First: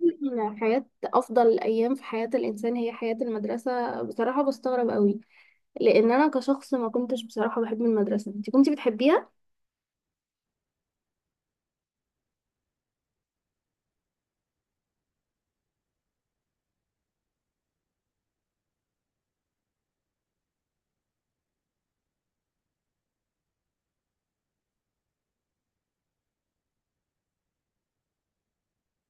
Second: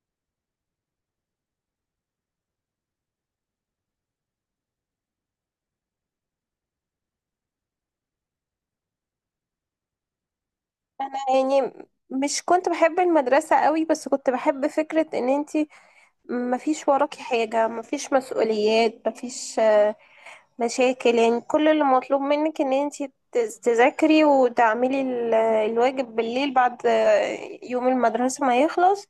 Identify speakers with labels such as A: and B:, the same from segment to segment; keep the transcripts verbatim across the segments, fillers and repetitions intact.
A: يقول إن حياة أفضل الأيام في حياة الإنسان هي حياة المدرسة، بصراحة بستغرب قوي، لأن أنا كشخص ما كنتش بصراحة بحب المدرسة. أنت كنتي بتحبيها؟
B: يعني مش كنت بحب المدرسة قوي، بس كنت بحب فكرة ان انتي مفيش وراكي حاجة، مفيش مسؤوليات، مفيش آه، مشاكل. يعني كل اللي مطلوب منك ان انتي تز- تذاكري وتعملي ال- الواجب بالليل بعد آه، يوم المدرسة ما يخلص،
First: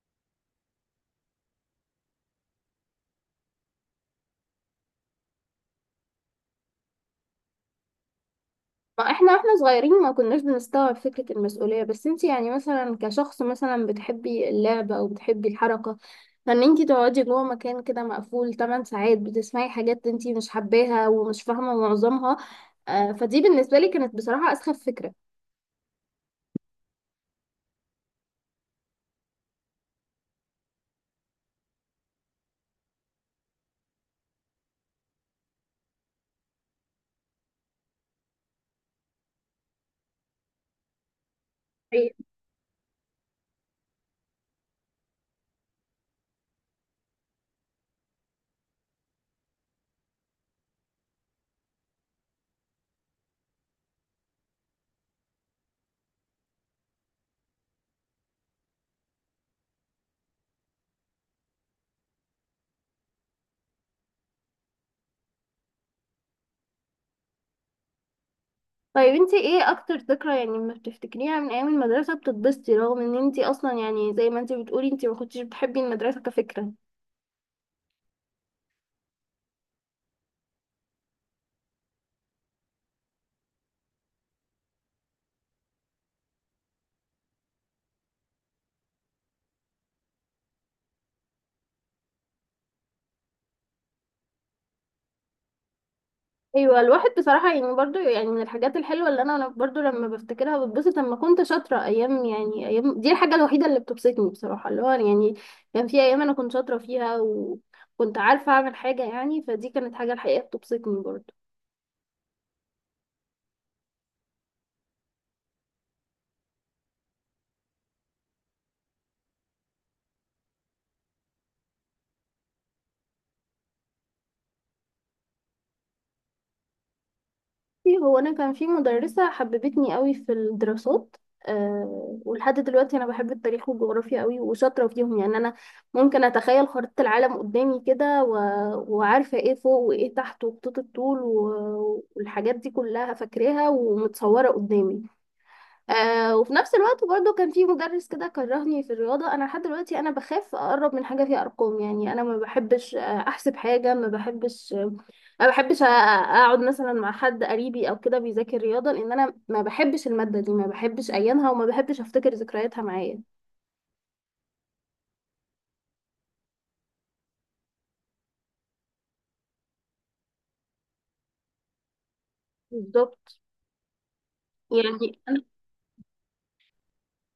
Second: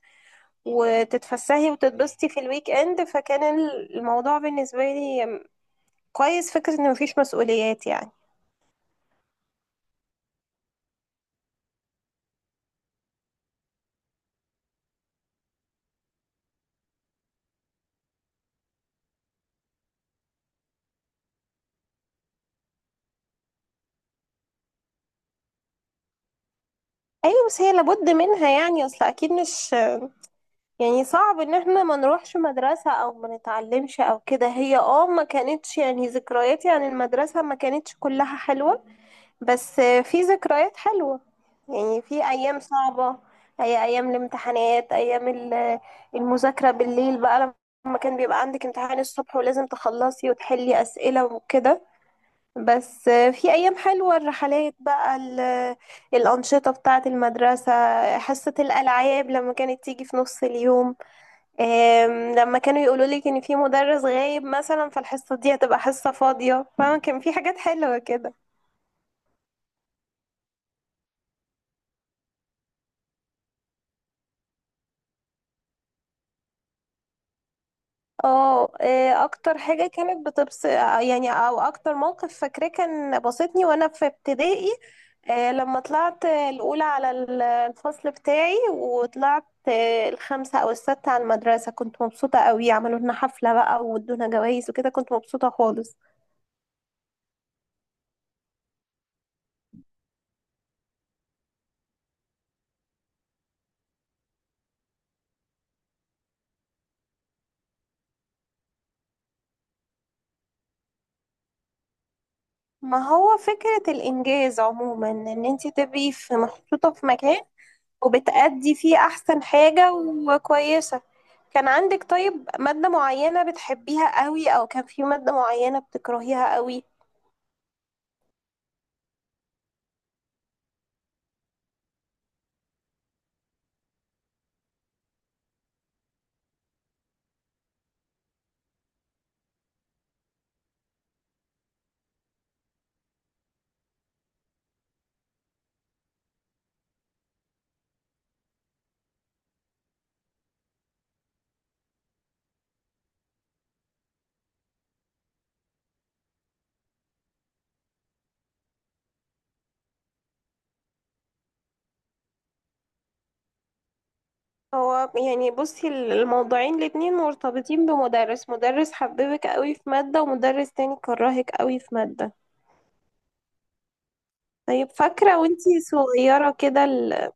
B: وتتفسحي وتتبسطي في الويك اند. فكان ال- الموضوع بالنسبة لي كويس، فكرة ان مفيش مسؤوليات يعني.
A: ما إحنا وإحنا صغيرين ما كناش بنستوعب فكرة المسؤولية، بس أنت يعني مثلا كشخص مثلا بتحبي اللعب أو بتحبي الحركة، فإن أنت تقعدي جوه مكان كده مقفول ثماني ساعات بتسمعي حاجات أنت مش حباها ومش فاهمة معظمها، آه، فدي بالنسبة لي كانت بصراحة أسخف فكرة.
B: ايوه بس هي لابد منها يعني، اصل اكيد مش يعني صعب ان احنا ما نروحش مدرسة او ما نتعلمش او كده. هي اه ما كانتش يعني ذكرياتي عن المدرسة ما كانتش كلها حلوة، بس في ذكريات حلوة. يعني في ايام صعبة، هي ايام الامتحانات، ايام ال- المذاكرة بالليل بقى، لما كان بيبقى عندك امتحان الصبح ولازم تخلصي وتحلي اسئلة وكده. بس في ايام حلوة، الرحلات بقى، ال- الانشطة بتاعة المدرسة، حصة الالعاب لما كانت تيجي في نص اليوم. آم، لما كانوا يقولوا لك ان في مدرس غايب مثلا فالحصه دي هتبقى حصه فاضيه، فاهمه؟ كان في حاجات حلوه كده.
A: طيب انتي ايه اكتر ذكرى يعني ما بتفتكريها من ايام المدرسة بتتبسطي، رغم ان انتي اصلا يعني زي ما انتي بتقولي انتي ما كنتيش بتحبي المدرسة كفكرة؟
B: اه آه، اكتر حاجه كانت بتبس يعني، او اكتر موقف فاكراه كان بسطني، وانا في ابتدائي آه، لما طلعت الاولى على ال- الفصل بتاعي، وطلعت آه، الخامسه او السادسه على المدرسه، كنت مبسوطه قوي. عملوا لنا حفله بقى، وادونا جوائز وكده، كنت مبسوطه خالص.
A: ايوه، الواحد بصراحة يعني برضو يعني من الحاجات الحلوة اللي انا انا برضو لما بفتكرها بتبسط، لما كنت شاطرة ايام، يعني ايام دي الحاجة الوحيدة اللي بتبسطني بصراحة، اللي هو يعني كان في ايام انا كنت شاطرة فيها وكنت عارفة اعمل حاجة، يعني فدي كانت حاجة الحقيقة بتبسطني برضو.
B: ما هو فكره الانجاز عموما، ان انت تبقي في محطوطه في مكان وبتأدي فيه أحسن حاجة وكويسة. كان عندك طيب مادة معينة بتحبيها قوي، أو كان في مادة معينة بتكرهيها قوي؟
A: بصي، هو انا كان في مدرسه حببتني قوي في الدراسات. أه ولحد دلوقتي انا بحب التاريخ والجغرافيا قوي وشاطره فيهم، يعني انا ممكن اتخيل خريطه العالم قدامي كده، و... وعارفه ايه فوق وايه تحت وخطوط الطول و... والحاجات دي كلها فاكراها ومتصوره قدامي. آه وفي نفس الوقت برضو كان في مدرس كده كرهني في الرياضة، أنا لحد دلوقتي أنا بخاف أقرب من حاجة فيها أرقام، يعني أنا ما بحبش آه، أحسب حاجة، ما بحبش آه، ما بحبش آه، أقعد مثلا مع حد قريبي أو كده بيذاكر رياضة، لأن أنا ما بحبش المادة دي، ما بحبش أيامها وما بحبش أفتكر ذكرياتها معايا.
B: هو يعني بصي الموضوعين الاتنين مرتبطين بمدرس، مدرس حببك قوي في مادة، ومدرس تاني كرهك قوي في مادة.
A: بالظبط،
B: طيب
A: يعني
B: فاكرة
A: أنا،
B: وانتي صغيرة كده ال-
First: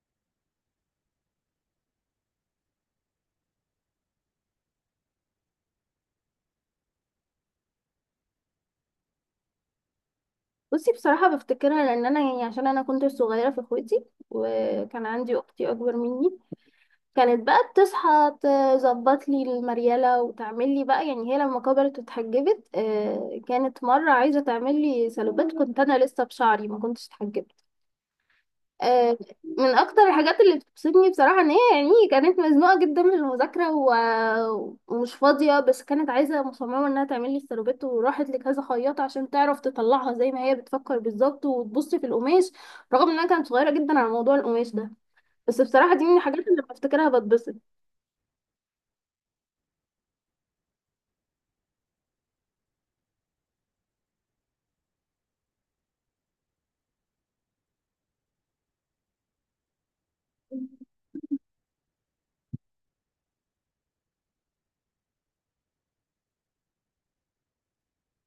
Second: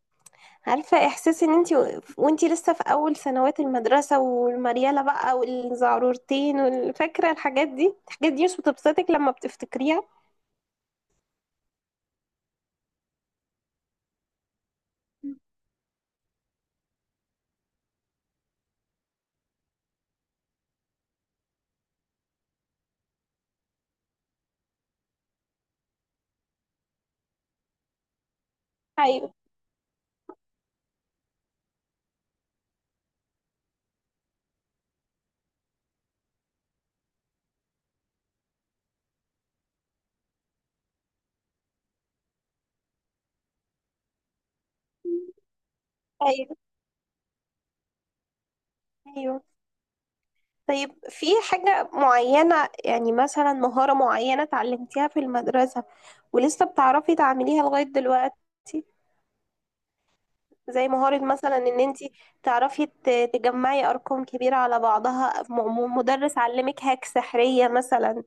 B: عارفة احساس ان انتي و- وانتي لسه في اول سنوات المدرسة، والمريالة بقى، والزعرورتين، والفاكرة؟ الحاجات دي الحاجات دي مش بتبسطك لما بتفتكريها؟
A: بصي، بصراحة بفتكرها لأن أنا يعني عشان أنا كنت صغيرة في إخوتي، وكان عندي أختي أكبر مني كانت بقى بتصحى تظبط لي المريالة وتعمل لي بقى، يعني هي لما كبرت واتحجبت، آه، كانت مرة عايزة تعمل لي سلوبات، كنت أنا لسه بشعري ما كنتش اتحجبت. آه،
B: ايوه،
A: من أكتر الحاجات اللي بتبسطني بصراحة إن هي يعني كانت مزنوقة جدا من المذاكرة و- ومش فاضية، بس كانت عايزة مصممة إنها تعمل لي السلوبات وراحت لكذا خياطة عشان تعرف تطلعها زي ما هي بتفكر بالظبط وتبص في القماش، رغم إنها كانت صغيرة جدا على موضوع القماش ده، بس بصراحة دي من الحاجات
B: ايوه،
A: اللي بفتكرها بتبسط.
B: ايوه. طيب في حاجة معينة يعني، مثلا مهارة معينة اتعلمتيها في المدرسة ولسه بتعرفي تعمليها لغاية دلوقتي؟ زي مهارة مثلا ان انتي تعرفي ت- تجمعي ارقام كبيرة على بعضها، م- م- مدرس علمك هاك سحرية مثلا،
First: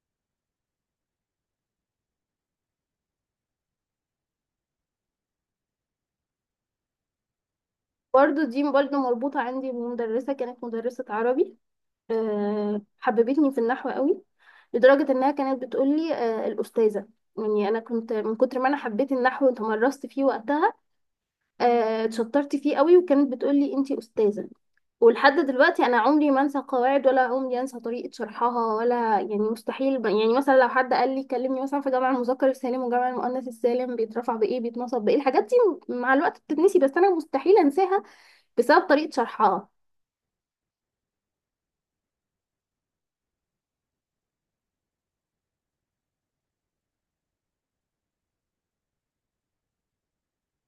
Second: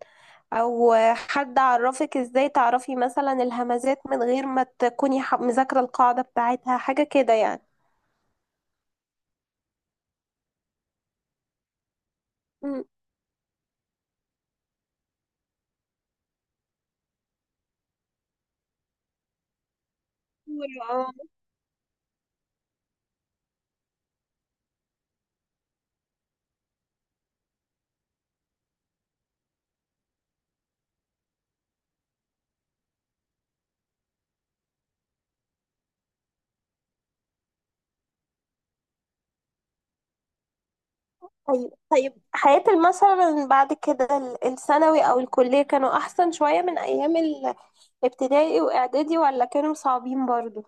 B: او حد عرفك ازاي تعرفي مثلا الهمزات من غير ما تكوني ح- مذاكرة القاعدة بتاعتها، حاجة كده يعني.
A: برضه دي برضه مربوطة عندي بمدرسة، كانت مدرسة عربي، آه، حببتني في النحو قوي، لدرجة إنها كانت بتقولي آه، الأستاذة. يعني أنا كنت من كتر ما أنا حبيت النحو وتمرست فيه وقتها،
B: مم.
A: آه، اتشطرت فيه قوي، وكانت بتقولي أنتي أستاذة. ولحد دلوقتي أنا عمري ما أنسى قواعد، ولا عمري أنسى طريقة شرحها، ولا يعني مستحيل، ب- يعني مثلا لو حد قال لي كلمني مثلا في جمع المذكر السالم وجمع المؤنث السالم بيترفع بإيه بيتنصب بإيه، الحاجات دي مع الوقت بتتنسي، بس أنا مستحيل أنساها بسبب طريقة شرحها.
B: طيب طيب، حياة مثلا بعد كده ال- الثانوي أو الكلية، كانوا أحسن شوية من أيام الابتدائي وإعدادي، ولا كانوا صعبين برضو؟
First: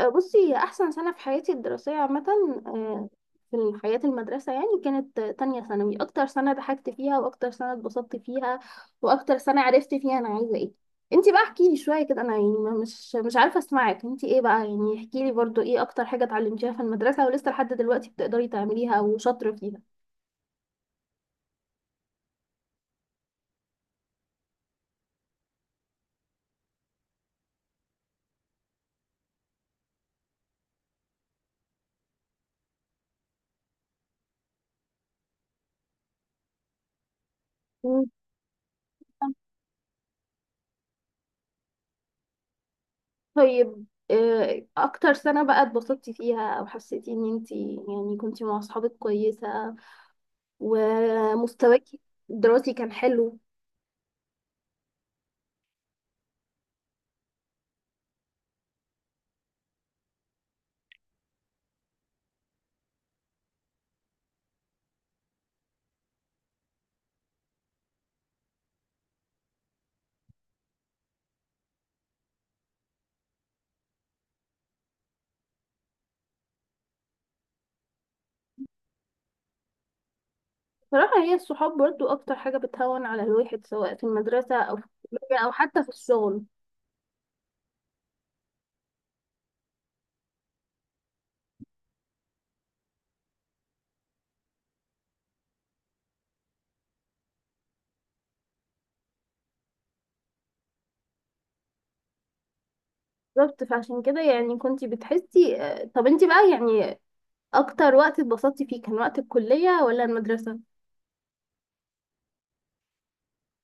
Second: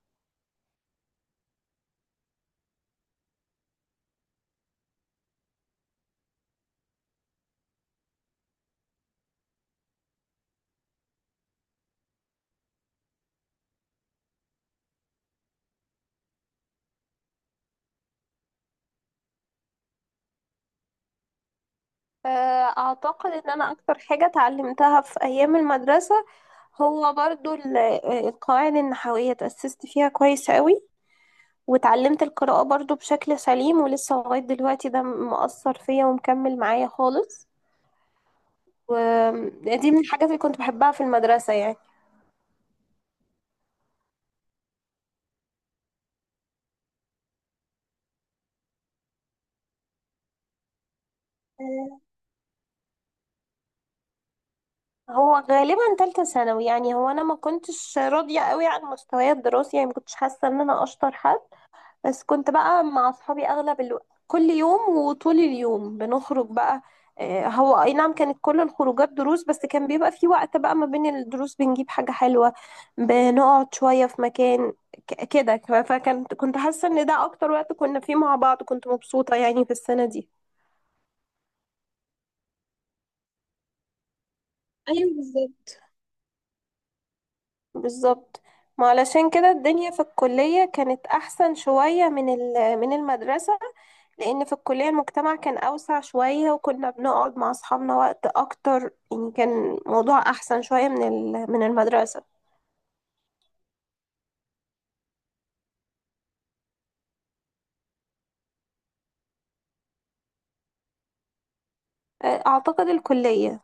A: آه، بصي هي أحسن سنة في حياتي الدراسية عامة، آه، في حياة المدرسة، يعني كانت آه، تانية ثانوي أكتر سنة ضحكت فيها، وأكتر سنة اتبسطت فيها، وأكتر سنة عرفت فيها أنا عايزة إيه. انتي بقى احكيلي شوية كده، أنا يعني ما- مش مش عارفة أسمعك انتي إيه بقى، يعني احكيلي برضو إيه أكتر حاجة اتعلمتيها في المدرسة ولسه لحد دلوقتي بتقدري تعمليها أو شاطرة فيها؟
B: آه، أعتقد إن أنا أكتر حاجة اتعلمتها في أيام المدرسة هو برضو ال- آه، القواعد النحوية، تأسست فيها كويس قوي، وتعلمت القراءة برضو بشكل سليم، ولسه لغاية دلوقتي ده مؤثر فيا ومكمل معايا خالص.
A: مم.
B: ودي من الحاجات اللي كنت بحبها في المدرسة يعني.
A: طيب آه، أكتر سنة بقى اتبسطتي فيها، أو حسيتي إن انتي يعني كنتي مع أصحابك كويسة ومستواكي
B: آه،
A: الدراسي كان حلو؟
B: هو غالبا تالتة ثانوي يعني، هو انا ما كنتش راضية قوي عن مستواي الدراسي، يعني ما كنتش حاسة ان انا اشطر حد، بس كنت بقى مع اصحابي اغلب الوقت، كل يوم وطول اليوم بنخرج بقى. آه، هو اي نعم كانت كل الخروجات دروس، بس كان بيبقى في وقت بقى ما بين الدروس بنجيب حاجة حلوة، بنقعد شوية في مكان ك- كده. فكنت كنت حاسة ان ده اكتر وقت كنا فيه مع بعض، كنت مبسوطة يعني في السنة دي.
A: صراحة هي الصحاب برضو أكتر حاجة بتهون على الواحد سواء في المدرسة أو في
B: ايوه
A: الكلية أو
B: بالظبط.
A: حتى في الشغل.
B: بالظبط، ما علشان كده الدنيا في الكلية كانت أحسن شوية من ال- من المدرسة، لأن في الكلية المجتمع كان أوسع شوية، وكنا بنقعد مع أصحابنا وقت أكتر، يعني كان موضوع أحسن شوية من ال- من المدرسة.
A: بالظبط، فعشان كده يعني كنتي بتحسي. آه، طب انتي بقى، يعني أكتر وقت اتبسطتي فيه كان وقت الكلية ولا المدرسة؟
B: آه، أعتقد الكلية.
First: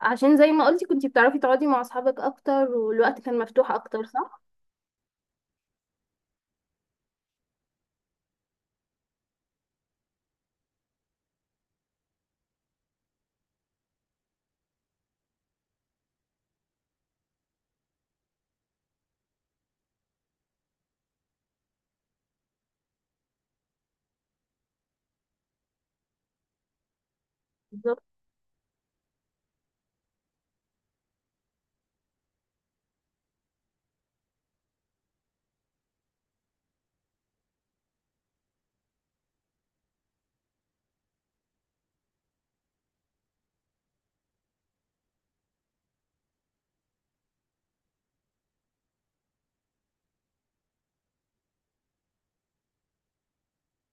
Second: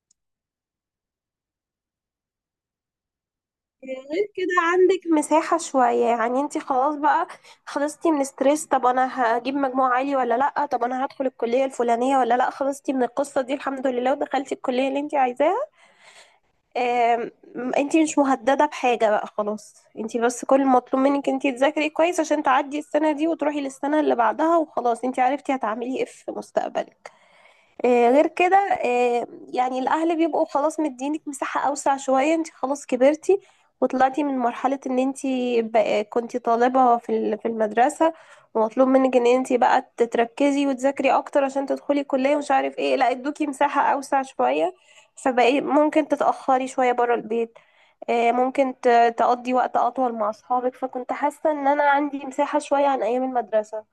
A: عشان زي ما قلتي كنتي بتعرفي تقعدي مع أصحابك أكتر، والوقت كان مفتوح أكتر،
B: غير
A: صح؟
B: كده عندك مساحة شوية يعني، انتي خلاص بقى خلصتي من ستريس طب أنا هجيب مجموع عالي ولا لأ، طب أنا هدخل الكلية الفلانية ولا لأ، خلصتي من القصة دي الحمد لله، ودخلتي الكلية اللي انتي عايزاها. آم، انتي مش مهددة بحاجة بقى، خلاص انتي بس كل المطلوب منك انتي تذاكري كويس عشان تعدي السنة دي وتروحي للسنة اللي بعدها، وخلاص انتي عرفتي هتعملي ايه في مستقبلك.
A: بالظبط.
B: آه، غير كده آه، يعني الأهل بيبقوا خلاص مدينك مساحة أوسع شوية، انت خلاص كبرتي وطلعتي من مرحلة ان انت بقى- كنتي طالبة في ال- في المدرسة، ومطلوب منك ان انت بقى تتركزي وتذاكري اكتر عشان تدخلي كلية ومش عارف ايه، لا ادوكي مساحة أوسع شوية، فبقي ممكن تتأخري شوية برا البيت. آه، ممكن ت- تقضي وقت أطول مع أصحابك، فكنت حاسة ان انا عندي مساحة شوية عن أيام المدرسة.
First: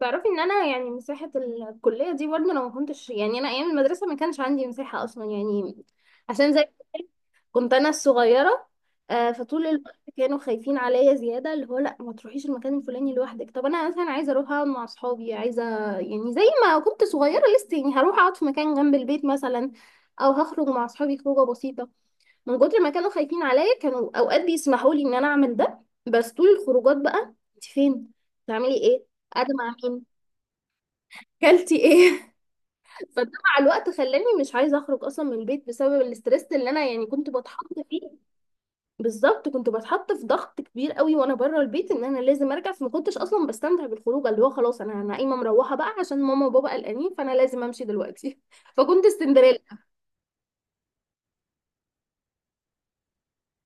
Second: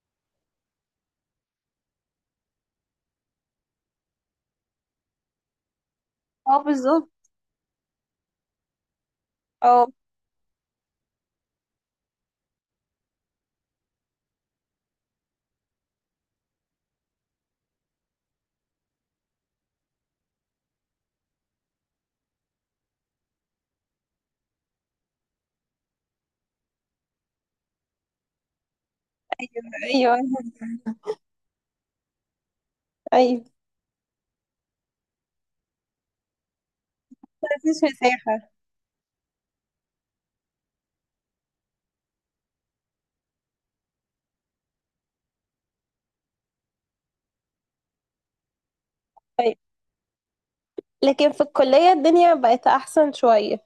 A: تعرفي ان انا يعني مساحة الكلية دي برضه، لو ما كنتش يعني، انا ايام المدرسة ما كانش عندي مساحة اصلا، يعني عشان زي
B: اه
A: ما قلت لك
B: بالظبط.
A: كنت انا الصغيرة، آه، فطول
B: اه،
A: الوقت كانوا خايفين عليا زيادة، اللي هو لا ما تروحيش المكان الفلاني لوحدك، طب انا مثلا عايزة اروح اقعد مع اصحابي، عايزة يعني زي ما كنت صغيرة لسه، يعني هروح اقعد في مكان جنب البيت مثلا او هخرج مع اصحابي خروجة بسيطة، من كتر ما كانوا خايفين عليا كانوا اوقات بيسمحوا لي ان انا اعمل ده، بس طول الخروجات بقى انت فين، بتعملي ايه، قاعدة مع مين،
B: ايوه
A: كلتي ايه؟ فده
B: ايوه،
A: مع الوقت خلاني مش عايزه اخرج اصلا من البيت، بسبب الاسترس اللي انا يعني كنت بتحط
B: مفيش
A: فيه.
B: مساحة.
A: بالظبط كنت بتحط في ضغط كبير قوي وانا بره البيت، ان انا لازم ارجع، فما كنتش اصلا بستمتع بالخروج، اللي هو خلاص انا انا قايمه مروحه بقى عشان ماما وبابا قلقانين فانا لازم امشي دلوقتي. فكنت
B: طيب
A: سندريلا.
B: لكن في الكلية الدنيا بقت أحسن شوية،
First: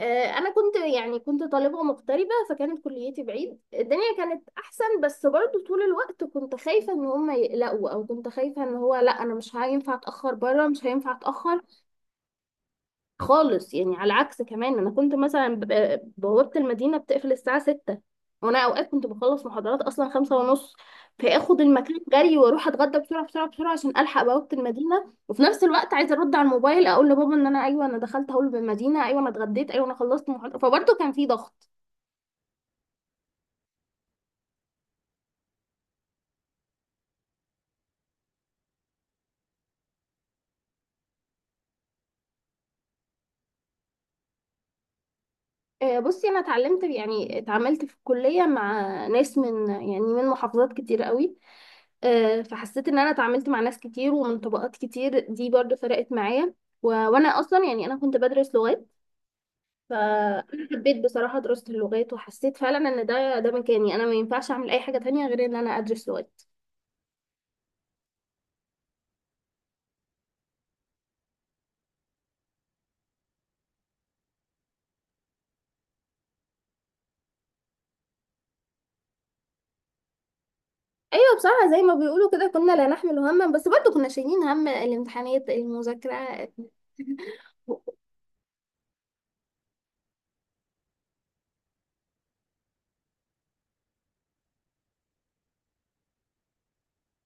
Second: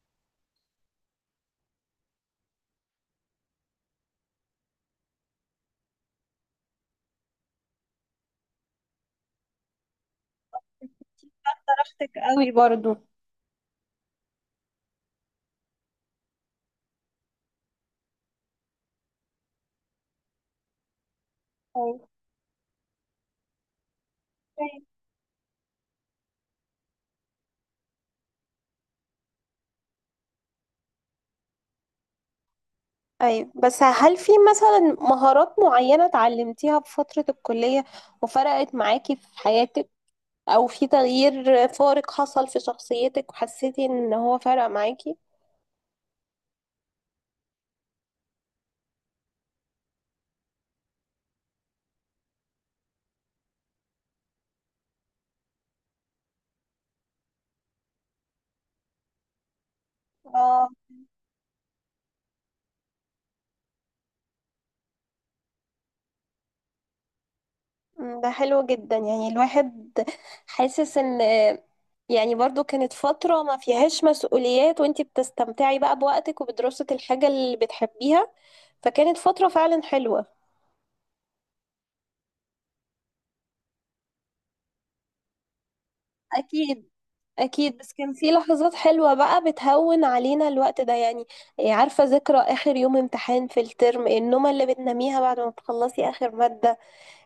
A: آه، انا كنت يعني كنت طالبه مغتربه، فكانت كليتي بعيد، الدنيا كانت احسن، بس برضو طول الوقت كنت خايفه ان هم يقلقوا، او كنت خايفه ان هو لا انا مش هينفع اتاخر بره، مش هينفع اتاخر
B: درجتك قوي برضو؟
A: خالص. يعني على عكس، كمان انا كنت مثلا ببقى- بوابة المدينة بتقفل الساعة ستة، وانا اوقات كنت بخلص محاضرات اصلا خمسة ونص، فاخد المكان
B: أيوة
A: جري واروح اتغدى بسرعة بسرعة بسرعة عشان الحق بوابة المدينة، وفي نفس الوقت عايزة ارد على الموبايل اقول لبابا ان انا ايوه انا دخلت هول بالمدينة، ايوه انا اتغديت، ايوه انا خلصت محاضرة، فبرضه كان في ضغط.
B: أيوة. بس هل في مثلا مهارات معينة اتعلمتيها في فترة الكلية وفرقت معاكي في حياتك، أو في تغيير فارق حصل في شخصيتك وحسيتي إن هو فرق معاكي؟
A: آه، بصي انا اتعلمت يعني اتعاملت في الكلية مع ناس من، يعني من محافظات كتير قوي، آه، فحسيت ان انا اتعاملت مع ناس كتير ومن طبقات كتير، دي برضو فرقت معايا، و... وانا اصلا يعني انا كنت بدرس لغات، فانا
B: اه
A: حبيت بصراحة دراسة اللغات، وحسيت فعلا ان ده ده مكاني، انا ما ينفعش اعمل اي حاجة تانية غير ان انا ادرس لغات.
B: أمم، ده حلو جدا، يعني الواحد حاسس إن يعني برضو كانت فترة ما فيهاش مسؤوليات، وانتي بتستمتعي بقى بوقتك وبدراسة الحاجة اللي بتحبيها، فكانت فترة فعلا حلوة.
A: ايوه بصراحة زي ما بيقولوا كده كنا لا نحمل هما، بس برضو كنا شايلين هم الامتحانات المذاكرة.
B: أكيد. أكيد، بس كان في لحظات حلوة بقى بتهون علينا الوقت ده يعني. إيه، عارفة ذكرى آخر يوم امتحان في الترم، النومة اللي بتناميها بعد ما بتخلصي آخر مادة،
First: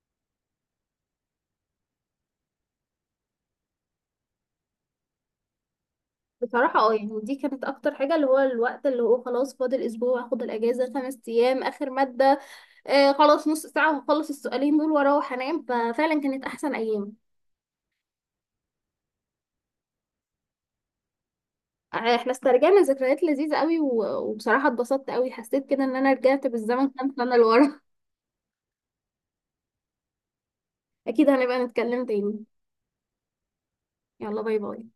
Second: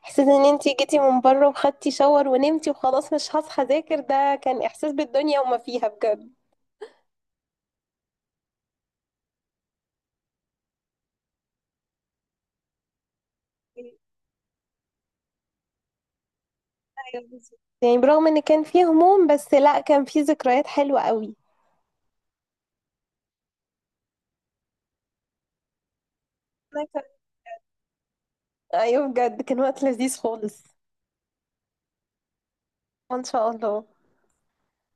B: إحساس إن أنتي جيتي من بره وخدتي شاور ونمتي وخلاص مش هصحى أذاكر، ده كان إحساس بالدنيا وما فيها بجد.
A: بصراحة اه يعني دي كانت أكتر حاجة، اللي هو الوقت اللي هو خلاص فاضل أسبوع، أخد الأجازة خمس أيام، آخر مادة، آه خلاص نص ساعة وهخلص السؤالين دول واروح انام، ففعلا كانت احسن ايام.
B: ايوه بالظبط، يعني برغم إن كان فيه هموم، بس لأ كان فيه ذكريات حلوة قوي.
A: آه، احنا استرجعنا ذكريات لذيذة قوي، و- وبصراحة اتبسطت قوي، حسيت كده ان انا رجعت
B: أنا
A: بالزمن
B: كمان.
A: كام سنة لورا.
B: أيوة بجد كان وقت لذيذ خالص.
A: اكيد هنبقى نتكلم تاني.
B: إن شاء الله.
A: يلا باي باي.